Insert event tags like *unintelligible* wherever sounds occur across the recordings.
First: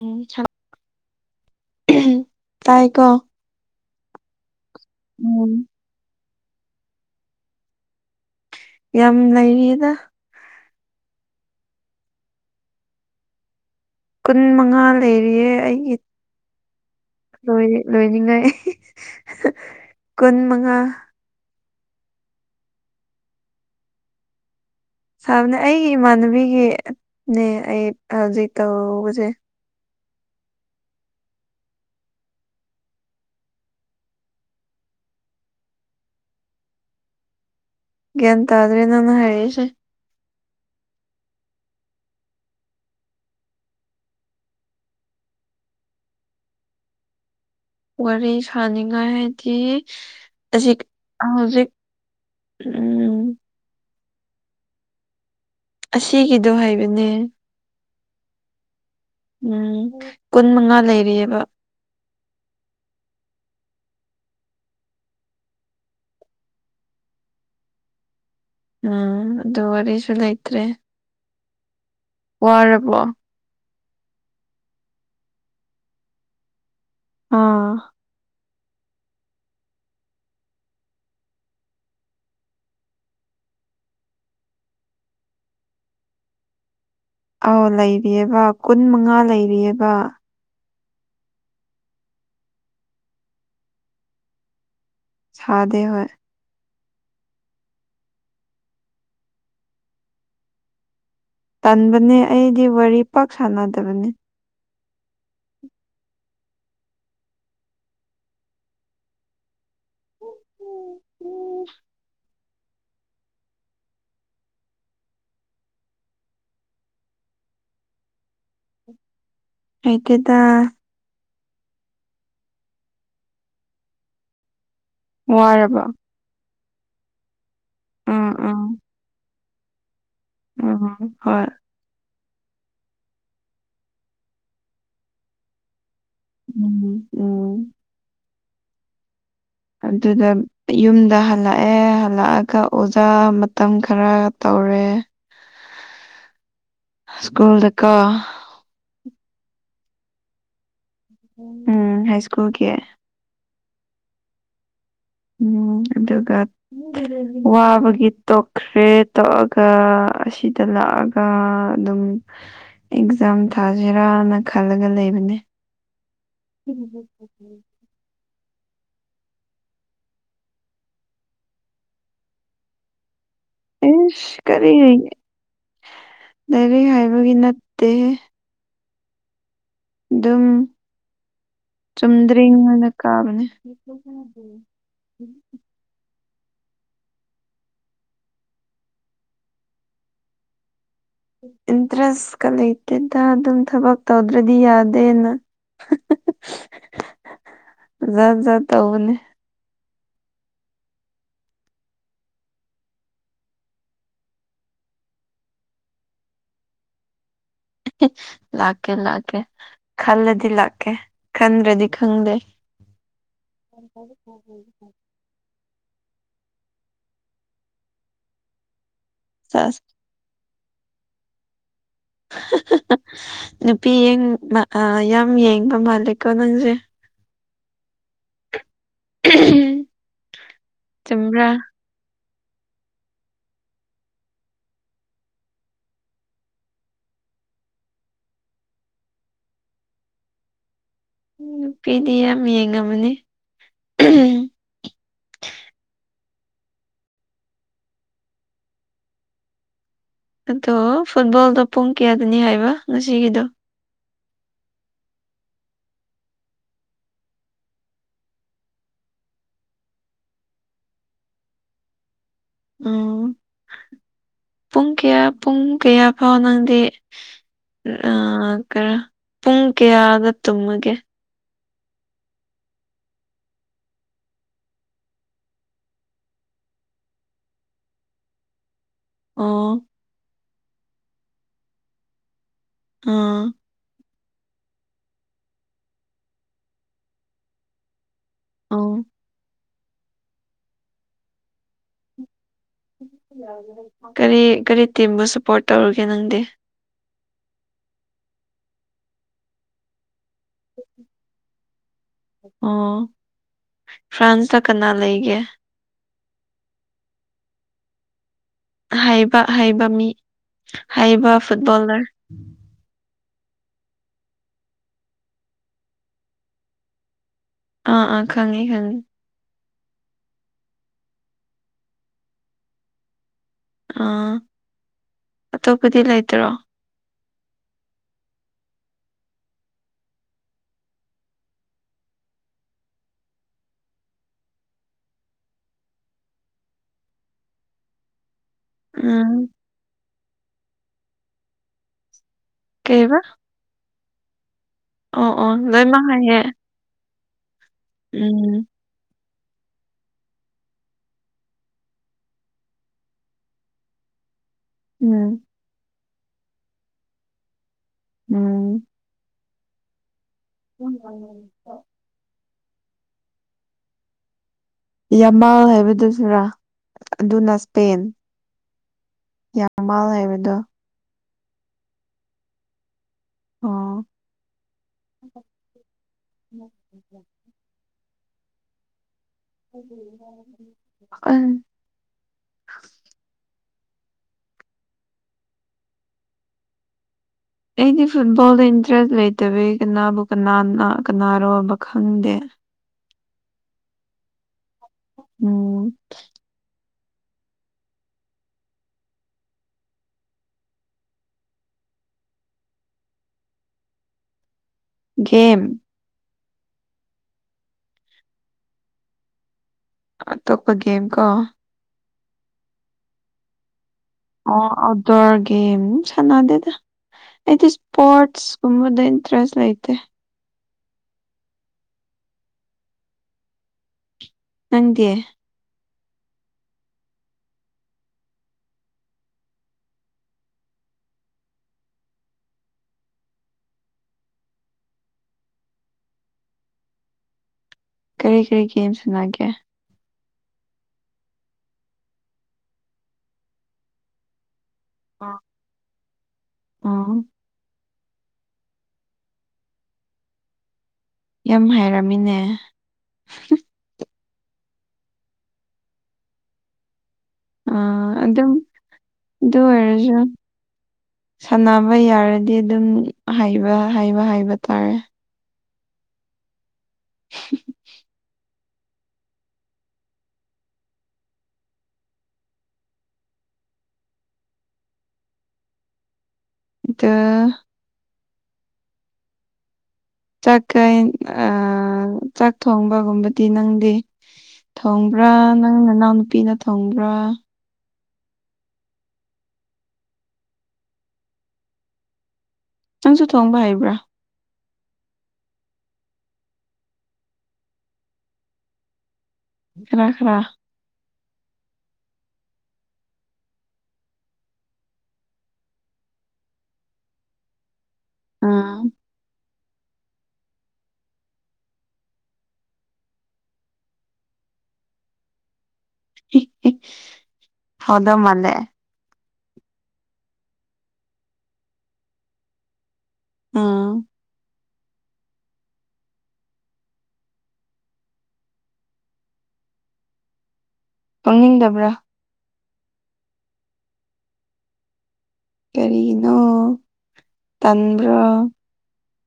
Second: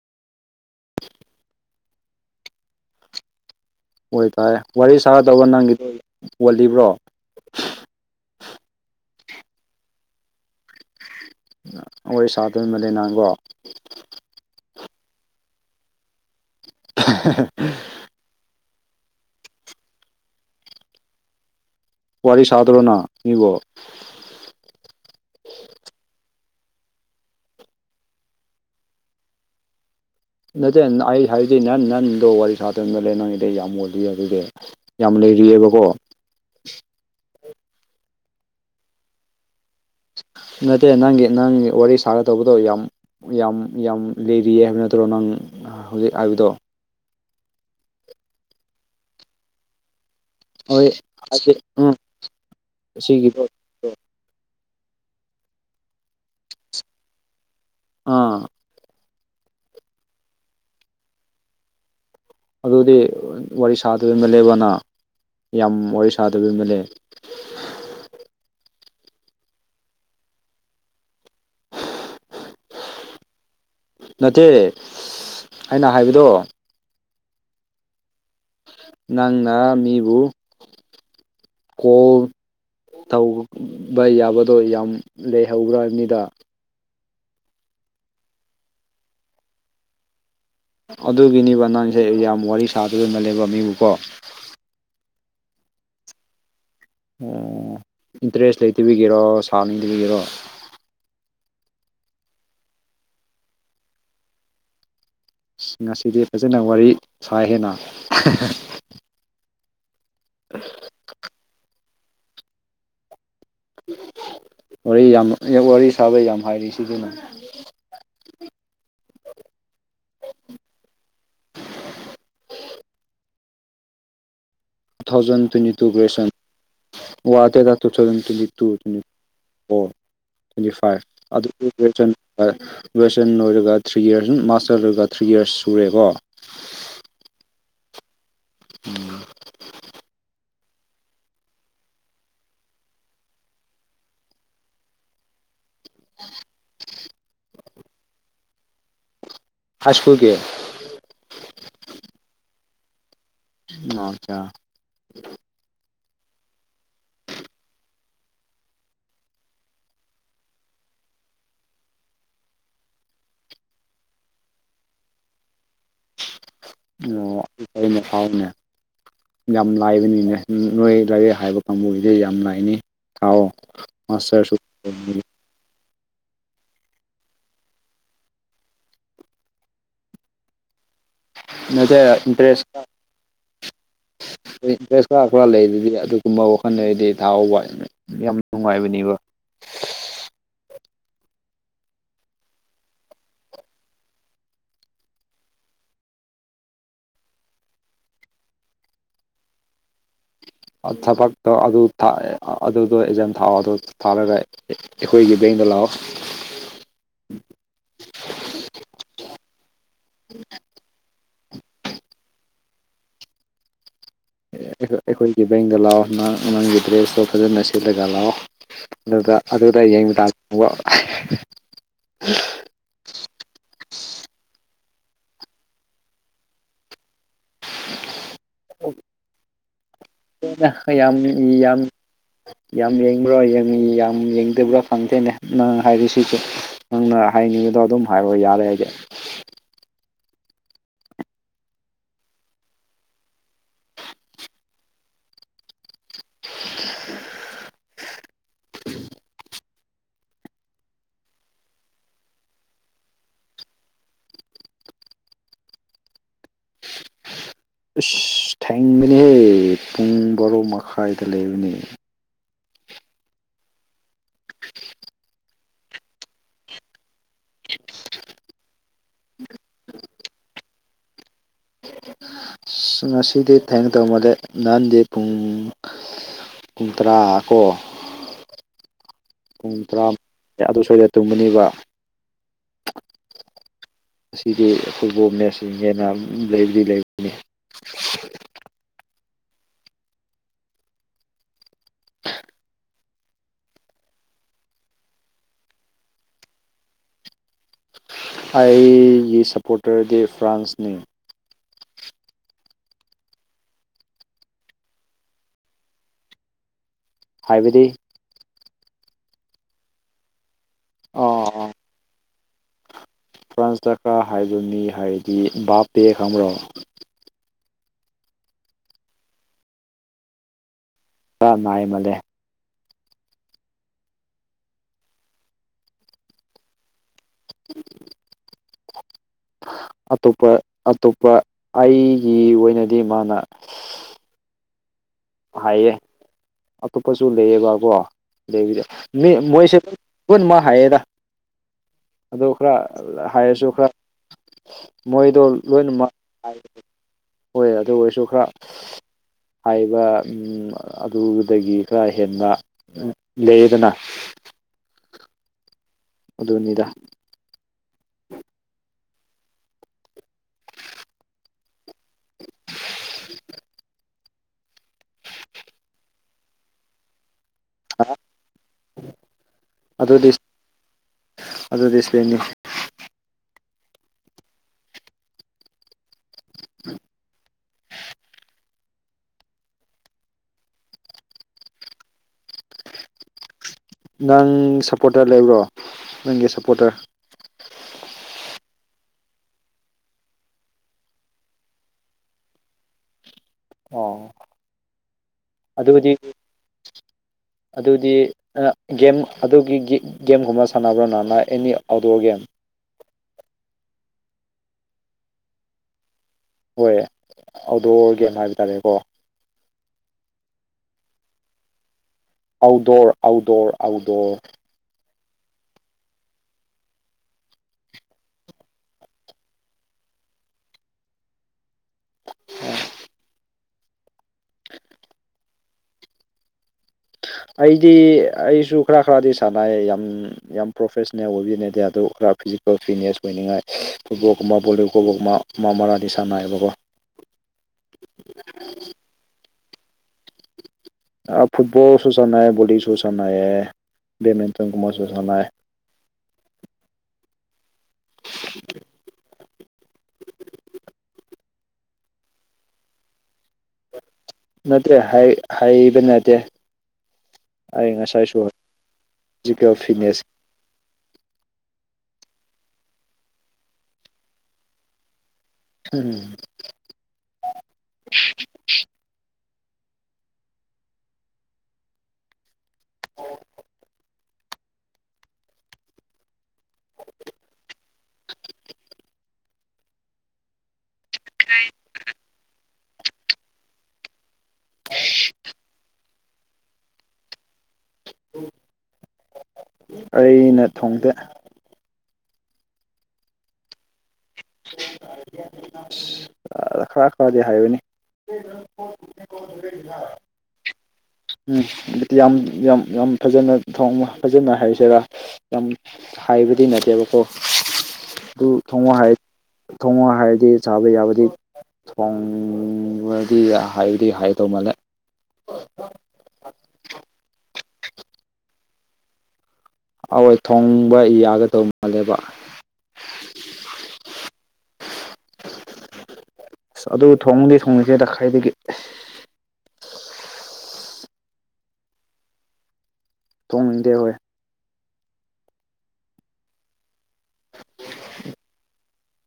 ꯎꯝ ꯇꯥꯏ ꯀꯣ ꯑꯣꯏꯇꯥꯔꯦ ꯋꯥꯔꯤ ꯁꯥꯗꯧꯕ ꯎꯝ ꯅꯪꯒꯤꯗꯣ ꯄꯣꯜꯂꯤꯕ꯭ꯔꯣ ꯌꯥꯝ ꯂꯩꯔꯤꯗ ꯋꯥꯕꯤ ꯁꯥꯗꯣꯏ ꯃꯜꯂꯦ ꯅꯪꯒꯣ ꯀꯨꯟ ꯃꯉꯥ ꯂꯩꯔꯤꯌꯦ ꯑꯩꯒꯤ ꯂꯣꯏꯗꯤ ꯂꯣꯏꯅꯤꯡꯉꯛꯑꯦ ꯀꯨꯟ ꯃꯉꯥ ꯋꯥꯔꯤ ꯁꯥꯗ꯭ꯔꯣꯅ ꯃꯤꯕꯣ ꯁꯥꯕꯅꯦ ꯑꯩꯒꯤ ꯏꯃꯥꯟꯅꯕꯤꯒꯤ ꯅꯦ ꯑꯩ ꯍꯧꯖꯤꯛ ꯇꯧꯕꯁꯦ ꯅꯠꯇꯦ ꯑꯩ ꯍꯥꯏꯗꯤ ꯅ ꯅꯟꯗꯣ ꯋꯥꯔꯤ ꯁꯥꯗꯅ ꯂꯩ ꯅꯪꯒꯤꯗ ꯑꯩ ꯌꯥꯝ ꯃꯣꯜꯂꯤ ꯑꯗꯨꯗꯤ ꯌꯥꯝ ꯂꯩꯔꯤꯌꯦꯕꯀꯣ ꯒ꯭ꯌꯥꯟ ꯇꯥꯗ꯭ꯔꯦ ꯅꯪꯅ ꯍꯥꯏꯔꯤꯁꯦ ꯅꯠꯇꯦ ꯅꯪꯒꯤ ꯅꯪꯒꯤ ꯋꯥꯔꯤ ꯁꯥꯒꯗꯩꯕꯗꯣ ꯌꯥꯝ ꯌꯥꯝ ꯌꯥꯝ ꯂꯩꯔꯤꯌꯦ ꯍꯥꯏꯕ ꯅꯠꯇ꯭ꯔꯣ ꯅꯪ ꯍꯧꯖꯤꯛ ꯍꯥꯏꯕꯗꯣ ꯋꯥꯔꯤ ꯁꯅꯤꯡꯉꯥꯏ ꯍꯥꯏꯗꯤ ꯑꯁꯤꯛ ꯍꯣꯏ ꯍꯥꯏꯗꯤ ꯍꯧꯖꯤꯛ ꯎꯝ ꯎꯝ ꯁꯤꯒꯤꯗꯣ ꯑꯁꯤꯒꯤꯗꯣ ꯍꯥꯏꯕꯅꯦ ꯑꯥ ꯎꯝ ꯀꯨꯟ ꯃꯉꯥ ꯂꯩꯔꯤꯌꯦꯕ ꯑꯗꯨꯗꯤ ꯋꯥꯔꯤ ꯁꯥꯗ ꯃꯜꯂꯦꯕ ꯅꯥ ꯌꯥꯝ ꯋꯥꯔꯤ ꯁꯥꯗꯕꯤ ꯃꯜꯂꯦ ꯎꯝ ꯑꯗꯨ ꯋꯥꯔꯤꯁꯨ ꯂꯩꯇ꯭ꯔꯦ ꯋꯥꯔꯕꯣ ꯅꯠꯇꯦ ꯑꯩꯅ ꯍꯥꯏꯕꯗꯣ ꯑꯥ ꯅꯪꯅ ꯃꯤꯕꯨ ꯀꯣꯜ ꯇꯧ ꯕ ꯌꯥꯕꯗꯣ ꯌꯥꯝ ꯂꯩꯍꯧꯕ꯭ꯔꯥ ꯍꯥꯏꯝꯅꯤꯗ ꯑꯧ ꯂꯩꯔꯤꯌꯦꯕ ꯀꯨꯟ ꯃꯉꯥ ꯂꯩꯔꯤꯌꯦꯕ ꯑꯗꯨꯒꯤꯅꯦꯕ ꯅꯪꯁꯦ ꯌꯥꯝ ꯋꯥꯔꯤ ꯁꯥꯗꯕ ꯃꯥꯜꯂꯦꯕ ꯃꯤꯕꯨꯀꯣ ꯁꯥꯗꯦ ꯍꯣꯏ ꯑꯣ ꯏꯟꯇ꯭ꯔꯦꯁ ꯂꯩꯇꯕꯤꯒꯤꯔꯣ ꯁꯥꯅꯤꯡꯗ꯭ꯔꯤꯒꯤꯔꯣ ꯇꯟꯕꯅꯦ ꯑꯩꯗꯤ ꯋꯥꯔꯤ ꯄꯥꯛ ꯁꯥꯟꯅꯗꯕꯅꯦ ꯑꯁ ꯉꯁꯤꯗꯤ ꯐꯖꯅ ꯋꯥꯔꯤ ꯁꯥꯏꯍꯦꯅꯥ *unintelligible* ꯎꯝ ꯋꯥꯔꯤ ꯌꯥꯝ ꯋꯥꯔꯤ ꯁꯥꯕ ꯌꯥꯝ ꯍꯩꯔꯤꯁꯤꯗꯤ ꯅꯪ ꯍꯩꯇꯦꯗꯥ ꯇꯨ ꯊꯥꯎꯖꯟ ꯋꯥꯔꯕꯣ ꯇ꯭ꯋꯦꯟꯇꯤꯇꯨ ꯒ꯭ꯔꯦꯖ꯭ꯋꯦꯁꯟ ꯋꯥꯗꯦꯗ ꯇꯨ ꯊꯥꯎꯖꯟ ꯎꯝ ꯎꯝ twenty two twenty four twenty five ꯎꯝ ꯑꯗꯨ ꯍꯣꯏ ꯒ꯭ꯔꯦꯖ꯭ꯋꯦꯁꯟ ꯂꯣꯏꯔꯦ ꯂꯣꯏꯁꯟ ꯂꯣꯏꯔꯒ ꯊ꯭ꯔꯤ ꯑꯤꯌꯔꯁ ꯑꯨꯝ ꯃꯥꯁꯇꯔ ꯂꯣꯏꯔꯒ ꯊ꯭ꯔꯤ ꯑꯤꯌꯔꯁ ꯁꯨꯔꯦꯀꯣ ꯎꯝ ꯎꯝ *inaudible* ꯑꯗꯨꯗ ꯌꯨꯝꯗ ꯍꯜꯂꯛꯑꯦ ꯍꯜꯂꯛꯑꯒ ꯑꯣꯖꯥ ꯃꯇꯝ ꯈꯔ ꯇꯧꯔꯦ *inaudible* *inaudible* ꯁ꯭ꯀꯨꯜꯗꯀꯣ ꯍꯥꯏꯁꯀꯨꯜꯒꯤ ꯎꯝ ꯍꯥꯏꯁꯀꯨꯜꯒꯤ *unintelligible* ꯎꯝ ꯑꯗꯨꯒ ꯋꯥꯕꯒꯤ ꯇꯣꯛꯈ꯭ꯔꯦ ꯇꯣꯛꯑꯒ ꯑꯁꯤꯗ ꯂꯥꯛꯑ ꯑꯥ ꯑꯗꯨꯝ ꯑꯦꯛꯖꯥꯝ ꯊꯥꯖꯤꯔꯥꯅ ꯈꯜꯂꯒ ꯂꯩꯕꯅꯦ ꯑꯣ ꯐꯩꯅꯦ ꯐꯥꯏꯅꯦ ꯌꯥꯝ ꯂꯥꯏꯕꯅꯤꯅꯦ ꯅꯣꯏ ꯂꯥꯏꯔꯤꯛ ꯍꯩꯕ ꯀꯥꯡꯕꯨꯒꯤꯗꯤ ꯌꯥꯝ ꯂꯥꯏꯅꯤ ꯊꯥꯎꯋꯣ ꯏꯁ ꯀꯔꯤ ꯂꯥꯏꯔꯤꯛ ꯍꯩꯕꯒꯤ ꯅꯠꯇꯦꯍꯦ ꯗꯨꯝ ꯅꯠꯇꯦ ꯆꯨꯝꯗ꯭ꯔꯤꯡ ꯏꯟꯇꯔꯦꯁ ꯑꯣꯏꯅ ꯀꯥꯕꯅꯦ ꯏꯟꯇꯔꯦꯁ ꯈꯔ ꯈꯔ ꯂꯩꯔꯗꯤ ꯑꯗꯨꯒꯨꯝꯕ ꯋꯥꯈꯟ ꯂꯩꯔꯗꯤ ꯊꯥꯍꯧꯕ ꯌꯥꯝ ꯅꯨꯡꯉꯥꯏꯕꯅꯤꯕ ꯏꯟꯇ꯭ꯔꯦꯁꯀ ꯂꯩꯇꯦꯗ ꯑꯗꯨꯝ ꯊꯕꯛ ꯇꯧꯗ꯭ꯔꯗꯤ ꯌꯥꯗꯦꯅ ꯖꯥꯠ ꯖꯥꯠ ꯇꯧꯕꯅꯦ ꯊꯕꯛꯇꯣ ꯑꯗꯨ *unintelligible* ꯑꯗꯨꯗꯣ ꯑꯦꯛꯖꯥꯝ ꯊꯥꯑꯣ ꯑꯗꯨ ꯊꯥꯔꯒ ꯑꯩꯈꯣꯏꯒꯤ ꯕꯦꯡꯗ ꯂꯥꯛꯑꯣ ꯂꯥꯛꯀꯦ ꯂꯥꯛꯀꯦ ꯈꯜꯂꯗꯤ ꯂꯥꯛꯀꯦ ꯈꯟꯗ꯭ꯔꯗꯤ ꯈꯪꯗꯦ ꯑꯦ ꯑꯩꯈꯣꯏ ꯑꯩꯈꯣꯏꯒꯤ ꯕꯦꯡꯗ ꯂꯥꯛꯑꯣ ꯅ ꯅꯪꯒꯤ ꯗ꯭ꯔꯦꯁꯇꯣ ꯐꯖꯅ ꯁꯦꯠꯂꯒ ꯂꯥꯛꯑꯣ ꯑꯗꯨꯗ ꯁꯥꯁ ꯑꯗꯨꯗ ꯌꯦꯡꯕ ꯇꯥꯕ ꯀꯣ ꯅꯨꯄꯤ ꯌꯦꯡ ꯑꯥ ꯌꯥꯝ ꯌꯦꯡꯕ ꯃꯥꯜꯂꯦꯀꯣ ꯅꯪꯁꯦ *unintelligible* ꯌꯥꯝ ꯆꯨꯝꯕ꯭ꯔꯥ ꯌꯥꯝ ꯌꯥꯝ ꯌꯦꯡꯕ꯭ꯔꯣ ꯌꯪ ꯌꯥꯝ ꯌꯦꯡꯗꯕ꯭ꯔꯥ ꯈꯪꯗꯦꯅꯦ ꯅꯪ ꯍꯥꯏꯔꯤꯁꯤꯁꯨ ꯅꯪꯅ ꯍꯥꯏꯅꯤꯡꯕꯗꯣ ꯑꯗꯨꯝ ꯍꯥꯏꯔꯣ ꯌꯥꯔꯦ ꯑꯩꯗꯤ ꯅꯨꯄꯤꯗꯤ ꯌꯥꯝ ꯌꯦꯡꯉꯝꯃꯅꯤ ꯑꯗꯣ ꯐꯨꯠꯕꯣꯜꯗꯣ ꯄꯨꯡ ꯀꯌꯥꯗꯅꯤ ꯍꯥꯏꯕ ꯉꯁꯤꯒꯤꯗꯣ ꯊꯦꯡꯕꯅꯦꯍꯦ ꯄꯨꯡ ꯕꯥꯔꯣ ꯃꯈꯥꯏꯗ ꯂꯩꯕꯅꯤ ꯎꯝ ꯄꯨꯡ ꯀꯌꯥ ꯄꯨꯡ ꯀꯌꯥꯐꯥꯎ ꯅꯪꯗꯤ ꯑꯥ *unintelligible* ꯄꯨꯡ ꯀꯌꯥꯗ ꯇꯨꯝꯃꯒꯦ ꯉꯁꯤꯗꯤ ꯊꯦꯡꯇꯧꯃꯥꯜꯂꯦ ꯅꯍꯥꯟꯗꯤ ꯄꯨꯡ ꯄꯨꯡ ꯇꯔꯥ ꯀꯣ ꯄꯨꯡ ꯑꯣ ꯇꯔꯥ ꯑꯗꯨ ꯁꯣꯏꯗ ꯇꯨꯝꯒꯅꯤꯕ ꯎꯝ ꯉꯁꯤꯗꯤ ꯐꯨꯠꯕꯣꯜ ꯃꯦꯠꯁ ꯍꯦꯟꯅ ꯂꯩꯕꯗꯤ ꯂꯩ ꯑꯧ ꯀꯔꯤ ꯀꯔꯤ ꯇꯤꯝꯕꯨ ꯁꯄꯣꯔꯠ ꯇꯧꯔꯨꯒꯦ ꯅꯪꯗꯤ ꯑꯩꯒꯤ ꯁꯞꯄꯣꯔꯇ꯭ꯔꯗꯤ ꯐ꯭ꯔꯥꯟꯁꯅꯤ ꯑꯣ ꯐ꯭ꯔꯥꯟꯁꯇ ꯀꯅꯥ ꯂꯩꯒꯦ ꯍꯥꯏꯕꯗꯤ ꯍꯩꯕ ꯍꯩꯕ ꯃꯤ ꯍꯩꯕ ꯑꯥ ꯐꯨꯠꯕꯣꯜꯂꯔ ꯐ꯭ꯔꯥꯟꯁꯇ ꯈꯔ ꯍꯩꯕ ꯃꯤ ꯍꯥꯏꯔꯗꯤ ꯏꯝꯕꯥꯞꯄꯦ ꯈꯪꯕ꯭ꯔꯣ ꯑꯥ ꯑꯥ ꯈꯪꯉꯤ ꯈꯪꯉꯤ ꯈꯔ ꯅꯥꯏꯃꯜꯂꯦ ꯑꯥ ꯑꯇꯣꯞꯄꯗꯤ ꯂꯩꯇ꯭ꯔꯣ *unintelligible* ꯑꯇꯣꯞꯄ ꯑꯇꯣꯞꯄ ꯑꯩꯒꯤ ꯑꯣꯏꯅꯗꯤ ꯃꯥꯅ ꯍꯥꯏꯌꯦ ꯑꯇꯣꯞꯄꯖꯨ ꯂꯩꯌꯦꯕꯀꯣ ꯂꯩꯕꯗꯤ ꯃꯤ ꯎꯝ ꯃꯣꯏꯁꯦ ꯄꯨꯟꯃꯥ ꯍꯥꯏꯌꯦꯗ ꯑꯗꯨ ꯈꯔ ꯀꯩꯕ ꯍꯩꯔꯁꯨ ꯈꯔ ꯑꯣ ꯃꯣꯏꯗꯣ ꯑꯣ ꯂꯣꯏꯃꯛ ꯂꯣꯏꯅꯃꯛ ꯍꯩꯌꯦ ꯍꯥꯏ ꯍꯣꯏ ꯑꯗꯨ ꯑꯣꯏꯔꯁꯨ ꯈꯔ ꯎꯝ ꯍꯥꯏꯕ ꯎꯞ ꯑꯥ ꯑꯗꯨꯗꯒꯤ ꯈꯔ ꯍꯦꯟꯕ ꯂꯩꯌꯦꯗꯅ ꯎꯝ ꯑꯗꯨꯅꯤꯗ ꯎꯝ *unintelligible* ꯌꯥꯃꯥꯜ ꯍꯥꯏꯕꯗꯨꯁꯨꯔꯥ ꯑꯗꯨꯅ ꯁ꯭ꯄꯦꯟ *inaudible* ꯌꯥꯝꯃꯥꯜ ꯑꯗꯨꯗꯤ ꯍꯥꯏꯕꯗꯣ ꯑꯗꯨꯗꯤ ꯁ꯭ꯄꯦꯟꯅꯤ ꯑꯣ *unintelligible* ꯅꯪ ꯁꯞꯄꯣꯔꯇꯔ ꯂꯩꯕ꯭ꯔꯣ ꯅꯪꯒꯤ ꯁꯞꯄꯣꯔꯇꯔ ꯑꯩꯗꯤ ꯐꯨꯠꯕꯣꯜꯗ ꯏꯟꯇ꯭ꯔꯦꯁ ꯂꯩꯇꯕꯒꯤ ꯀꯅꯥꯕꯨ ꯀꯅꯥꯅ ꯀꯅꯥꯔꯣꯕ ꯈꯪꯗꯦ ꯑꯣ ꯎꯝ ꯑꯗꯨꯗꯤ *inaudible* ꯑꯗꯨꯗꯤ ꯑ ꯒꯦꯝ ꯑꯗꯨꯒꯤ ꯒꯦ ꯒꯦꯝꯒꯨꯝꯕ ꯁꯥꯟꯅꯕ꯭ꯔꯣ ꯅꯅ ꯑꯦꯅꯤ ꯑꯥꯎꯠꯗꯣꯔ ꯒꯦꯝ ꯒꯦꯝ ꯍꯣꯏ ꯑꯥꯎꯠꯗꯣꯔ ꯒꯦꯝ ꯍꯥꯏꯕ ꯇꯥꯔꯦꯀꯣ ꯑꯇꯣꯞꯄ ꯒꯦꯝ ꯀꯣ ꯑꯥꯎꯠꯗꯣꯔ ꯑꯥꯎꯠꯗꯣꯔ ꯑꯥꯎꯠꯗꯣꯔ ꯑꯣ ꯑꯥꯎꯠꯗꯣꯔ ꯒꯦꯝ ꯁꯥꯅꯗꯦꯗ ꯑꯩꯗꯤ ꯁ꯭ꯄꯣꯔꯠꯁ ꯒꯨꯝꯕꯗ ꯏꯟꯇ꯭ꯔꯦꯁ ꯂꯩꯇꯦ *unintelligible* ꯅꯪꯗꯤ ꯑꯩꯗꯤ ꯑꯩꯁꯨ ꯈꯔ ꯈꯔꯗꯤ ꯁꯥꯟꯅꯩ ꯌꯥꯝ ꯌꯥꯝ ꯄ꯭ꯔꯣꯐꯦꯁꯅꯦꯜ ꯑꯣꯏꯕꯗꯤ ꯅꯠꯇꯦ ꯑꯗꯨ ꯈꯔ ꯐꯤꯖꯤꯀꯦꯜ ꯐꯤꯠꯅꯦꯁ ꯑꯣꯏꯅꯤꯡꯉꯥꯏ ꯐꯨꯠꯕꯣꯜꯒꯨꯝꯕ ꯕꯣꯂꯤꯒꯣꯜꯒꯨꯝꯕ ꯃꯥ ꯃꯔꯛꯗꯤ ꯁꯥꯟꯅꯩꯕꯒꯣ ꯀꯔꯤ ꯀꯔꯤ ꯒꯦꯝ ꯁꯥꯅꯒꯦ ꯑ ꯐꯨꯠꯕꯣꯜꯁꯨ ꯁꯥꯟꯅꯩꯌꯦ ꯚꯣꯂꯤꯁꯨ ꯁꯥꯟꯅꯩꯌꯦ ꯕꯦꯗꯃꯤꯟꯇꯟꯒꯨꯝꯕꯁꯨ ꯁꯥꯟꯅꯩ ꯑꯣ ꯌꯥꯝ ꯍꯥꯏꯔꯝꯃꯤꯅꯦ ꯅꯠꯇ꯭ꯔꯦ ꯍꯩ ꯍꯩꯕ ꯅꯠꯇꯦ ꯑ ꯑꯩ ꯉꯁꯥꯏꯁꯨ ꯑꯗꯨꯝ ꯑꯗꯨ ꯐꯤꯖꯤꯀꯦꯜ ꯑꯣꯏꯔꯖꯨ ꯐꯤꯠꯅꯦꯁ ꯁꯥꯟꯅꯕ ꯌꯥꯔꯗꯤ ꯑꯗꯨꯝ ꯍꯥꯏꯕ ꯍꯥꯏꯕ ꯍꯥꯏꯕ ꯇꯥꯔꯦ *unintelligible* ꯑꯗꯨ ꯆꯥꯛꯀꯩꯏꯟ ꯑ ꯆꯥꯛ ꯊꯣꯡꯕꯒꯨꯝꯕꯗꯤ ꯅꯪꯗꯤ ꯊꯣꯡꯕ꯭ꯔꯥ ꯅꯪ ꯅꯅꯥꯎꯅꯨꯄꯤꯅ ꯊꯣꯡꯕ꯭ꯔꯥ ꯑꯩꯅ ꯊꯣꯡꯗꯦ ꯅꯪꯁꯨ ꯊꯣꯡꯕ ꯍꯩꯕ꯭ꯔꯥ ꯁꯤ ꯑꯥ ꯈꯔ ꯈꯔꯗꯤ ꯍꯩꯕꯅꯦ *unintelligible* ꯈꯔ ꯈꯔ ꯎꯝ ꯌꯥꯝ ꯌꯥꯝ ꯌꯥꯝ ꯐꯖꯅ ꯊꯣꯡꯕ ꯐꯖꯅ ꯍꯩꯁꯤꯔ ꯌꯥꯝ ꯍꯥꯏꯕꯗꯤ ꯅꯠꯇꯦꯕꯀꯣ ꯑꯗꯨ ꯑꯥ ꯊꯣꯡꯉꯣ ꯍꯥꯏ ꯊꯣꯡꯉꯣ ꯍꯥꯏꯔꯗꯤ ꯆꯥꯕ ꯌꯥꯕꯗꯤ ꯊꯣꯡꯔꯗꯤ ꯍꯩꯗꯤ ꯍꯩꯗꯧ ꯃꯥꯜꯂꯦ ꯍꯦꯍꯦ ꯍꯥꯎꯗꯧ ꯃꯥꯜꯂꯦ ꯑꯋꯣꯏ ꯊꯣꯡꯕ ꯌꯥꯒꯗꯧ ꯃꯥꯜꯂꯦꯕ ꯑꯥ ꯑꯁ ꯑꯗꯨ ꯊꯣꯡꯕꯗꯤ ꯊꯣꯡꯗꯦꯗ ꯈꯥꯏꯗꯒꯤ ꯊꯣꯡꯅꯤꯡꯗꯕ꯭ꯔꯥ ꯊꯣꯡꯅꯤꯡꯗꯦ ꯍꯣꯏ ꯀꯔꯤꯅꯣ ꯇꯟꯕ꯭ꯔꯣ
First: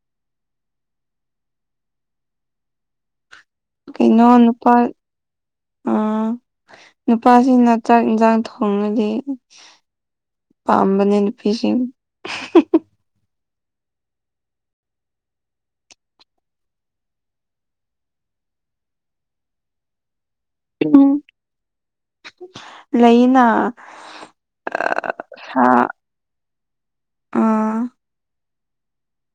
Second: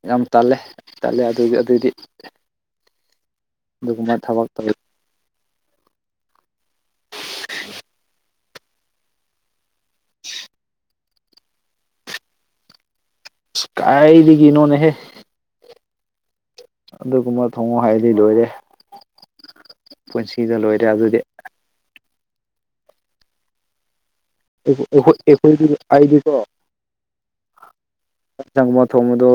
ꯌꯥꯝ ꯇꯜꯂꯦ ꯇꯜꯂꯦ ꯑꯗꯨ ꯑꯗꯨꯗꯤ ꯑꯗꯨꯒꯨꯝꯕ ꯀꯩꯅꯣ ꯊꯕꯛ ꯇꯧ ꯅꯨꯨꯄꯥ ꯑꯥ ꯅꯨꯄꯥꯖꯤꯡꯅ ꯆꯥꯛ ꯏꯟꯖꯥꯡ ꯊꯣꯡꯉꯗꯤ ꯄꯥꯝꯕꯅꯦ ꯅꯨꯄꯤꯖꯤꯡ ꯏꯁ ꯀꯥꯏꯗꯒꯤ ꯅꯣꯅꯦꯍꯦ ꯑꯗꯨꯒꯨꯝꯕ ꯊꯣꯡꯉꯣ ꯍꯥꯏꯔꯗꯤ ꯂꯣꯏꯔꯦ ꯄꯨꯟꯁꯤꯗ ꯂꯣꯏꯔꯦ ꯑꯗꯨꯗꯤ ꯂꯩꯌꯦꯅ ꯑꯦꯍꯣꯏ ꯑꯦꯈꯣꯏ ꯑꯩꯗꯤꯀꯣ ꯑꯥ *unintelligible* ꯒꯨꯝꯕ ꯊꯣꯡꯕꯗꯣ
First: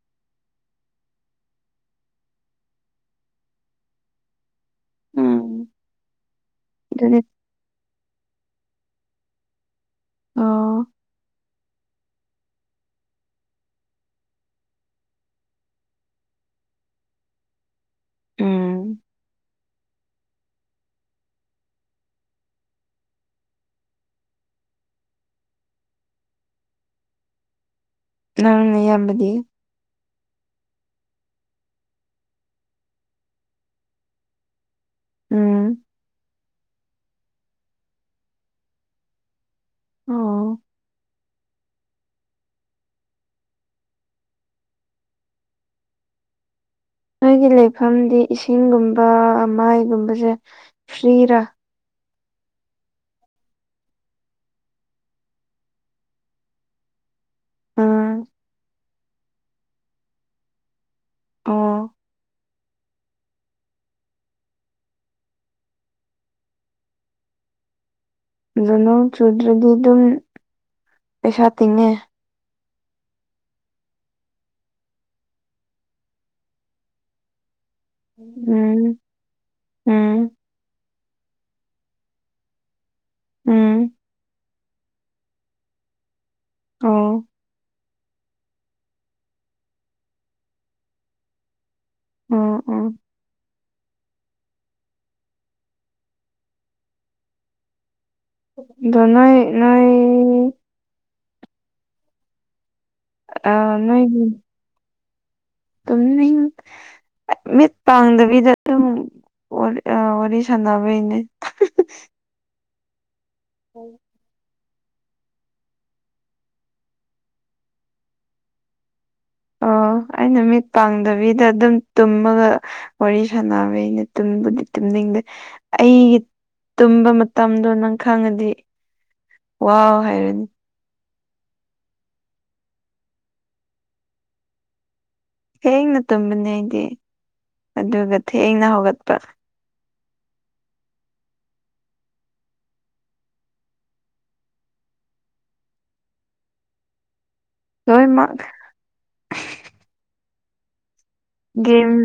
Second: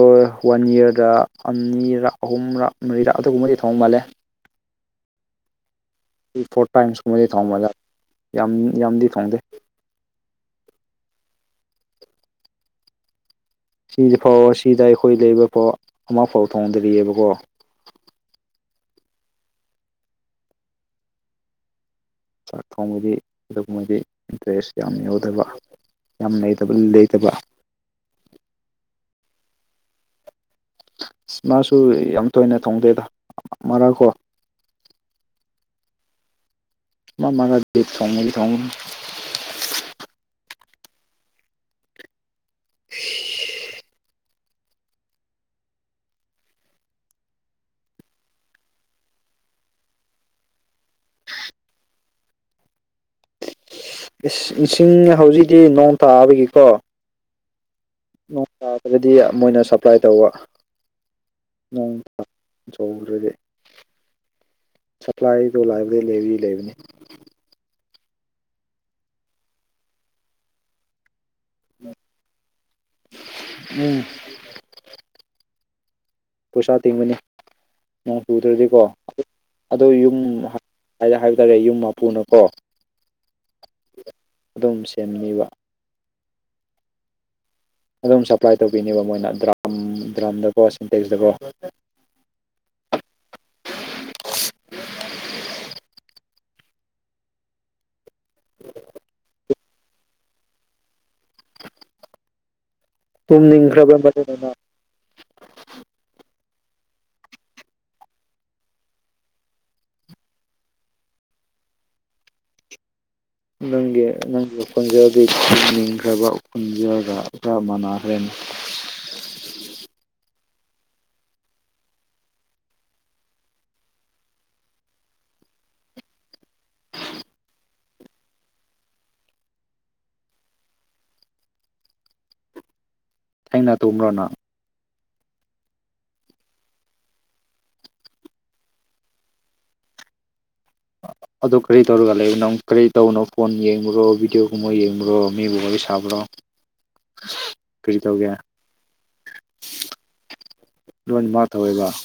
ꯋꯥꯟ ꯌꯔꯗ ꯑꯅꯤꯔꯛ ꯑꯍꯨꯝꯔꯛ ꯃꯔꯤꯔꯛ ꯑꯗꯨꯒꯨꯝꯕꯗꯤ ꯊꯣꯡꯕ ꯃꯥꯜꯂꯦ *inaudible* ꯎꯝ ꯇꯨ ꯐꯣꯔꯠ ꯑꯗꯨꯗꯤ ꯇꯥꯏꯝꯁꯀꯨꯝꯕꯗꯤ ꯊꯣꯡꯕꯗ ꯌꯥꯝ ꯌꯥꯝꯗꯤ ꯊꯣꯡꯗꯦ ꯑꯣ ꯁꯤꯗꯤ ꯐꯥꯎ ꯁꯤꯗ ꯑꯈꯣꯏ ꯂꯩꯕ ꯐꯥꯎ ꯑꯃꯐꯥꯎ ꯊꯣꯡꯗ꯭ꯔꯤꯕꯀꯣ ꯎꯝ ꯆꯥꯛ ꯊꯣꯡꯕꯗꯤ ꯑꯗꯨꯒꯨꯝꯕꯗꯤ ꯏꯟꯇꯔꯦꯁ ꯌꯥꯝ ꯌꯥꯎꯗꯕ ꯌꯥꯝ ꯂꯩꯇꯕ ꯂꯩꯇꯕ ꯅꯪ ꯅꯌꯥꯝꯕꯗꯤ ꯃꯥꯁꯨ ꯌꯥꯝ ꯇꯣꯏꯅ ꯊꯣꯡꯗꯦꯗ ꯃꯔꯥꯛ ꯀꯣ ꯎꯝ ꯃꯥ ꯃꯔꯛꯇꯤ ꯊꯣꯡꯕꯗꯤ ꯊꯣꯡꯕꯅꯤ ꯑꯣ *unintelligible* ꯅꯣꯏꯒꯤ ꯂꯩꯐꯝꯗꯤ ꯏꯁꯤꯡꯒꯨꯝꯕ ꯃꯥꯏꯒꯨꯝꯕꯁꯦ ꯐ꯭ꯔꯤꯔꯥ ꯏꯁꯤꯡ ꯍꯧꯖꯤꯛꯇꯤ ꯅꯣꯡ ꯇꯥꯕꯒꯤꯀꯣ ꯅꯣꯡ ꯇ ꯑꯗꯨꯗꯤ ꯃꯣꯏꯅ ꯁꯄ꯭ꯂꯥꯏ ꯇꯧꯕ ꯅꯣꯡ ꯑꯗꯣ ꯖꯧꯒ꯭ꯔꯗꯤ ꯁꯄ꯭ꯂꯥꯏꯗꯣ ꯂꯥꯏꯕ꯭ꯔꯗꯩ ꯂꯩ ꯂꯩꯕꯅꯤ ꯗꯣꯅꯣꯡ ꯆꯨꯗ꯭ꯔꯗꯤ ꯑꯗꯨꯝ ꯄꯩꯁꯥ ꯇꯤꯡꯉꯦ ꯎꯝ ꯄꯩꯁꯥ ꯇꯤꯡꯕꯅꯤ ꯅꯣꯡ ꯆꯨꯗ꯭ꯔꯗꯤꯀꯣ ꯎꯝ ꯑꯗꯨꯒꯤ ꯌꯨꯝ ꯎꯝ ꯍꯥꯏꯗ ꯍꯥꯏꯕ ꯇꯥꯔꯦ ꯌꯨꯝ ꯃꯄꯨꯅꯀꯣ ꯎꯝ ꯑꯗꯨꯝ ꯁꯦꯝꯅꯤꯕ ꯑꯥꯎ ꯑꯗꯨꯝ ꯁꯞꯄ꯭ꯂꯥꯏ ꯇꯧꯕꯤꯅꯦꯕ ꯃꯣꯏꯅ ꯗ꯭ꯔꯥꯝ ꯗ꯭ꯔꯥꯝꯗꯀꯣ ꯁꯤꯟꯇꯦꯛꯁꯇꯀꯣ ꯑꯣ ꯑꯣ ꯗꯨ ꯅꯣꯏ ꯅꯣꯏ ꯇꯨꯝꯅꯤꯡꯈ꯭ꯔꯕ ꯅꯣꯏꯒꯤ *unintelligible* ꯇꯨꯝꯅꯤꯡ ꯑ ꯃꯤꯠ ꯄꯥꯡꯗꯕꯤꯗ ꯑꯗꯨꯝ ꯋꯥꯔꯤ ꯑꯥ ꯋꯥꯔꯤ ꯁꯥꯟꯅꯕꯩꯅꯦ ꯑꯣ ꯅꯪꯒꯤ ꯅꯪꯒꯤ ꯈ‌ꯣꯟꯖꯦꯜꯗꯤ *unintelligible* ꯅꯤꯡꯈ꯭ꯔꯕ ꯈ‌ꯣꯟꯖꯦꯜꯗ ꯈꯥꯔ ꯃꯥꯅꯈ꯭ꯔꯦꯅꯦ ꯑꯣ ꯑꯩꯅ ꯃꯤꯠ ꯄꯥꯡꯗꯕꯤꯗ ꯑꯗꯨꯝ ꯇꯨꯝꯃꯒ ꯋꯥꯔꯤ ꯁꯥꯟꯅꯕꯩꯅꯦ ꯇꯨꯝꯕꯨꯗꯤ ꯇꯨꯝꯅꯤꯡꯗꯦ ꯑꯩꯒ ꯇꯨꯝꯕ ꯃꯇꯝꯗꯣ ꯅꯪ ꯈꯪꯉꯗꯤ ꯋꯥꯎ ꯍꯥꯏꯔꯅꯤ ꯊꯦꯡꯅ ꯇꯨꯝꯕ꯭ꯔꯣ ꯅꯪ ꯊꯦꯡꯅ ꯇꯨꯝꯕꯅꯦ ꯑꯩꯗꯤ ꯑꯗꯨꯒ ꯊꯦꯡꯅ ꯍꯧꯒꯠꯄ ꯑꯗꯨ ꯀꯔꯤ ꯇꯧꯔꯒ ꯂꯩꯕ ꯅꯪ ꯀꯔꯤ ꯇꯧꯕꯅꯣ ꯐꯣꯟ ꯌꯦꯡꯕꯔꯣ ꯚꯤꯗꯤꯑꯣꯒꯨꯝꯕ ꯌꯦꯡꯕꯔꯣ ꯃꯤꯕꯨ ꯋꯥꯔꯤ ꯁ ꯁꯥꯥꯕ꯭ꯔꯣ ꯀꯔꯤ ꯇꯧꯒꯦ ꯂꯣꯏꯅꯃꯛ ꯂꯣꯏꯅꯃꯛ ꯇꯧꯋꯦꯕ ꯒꯦꯝ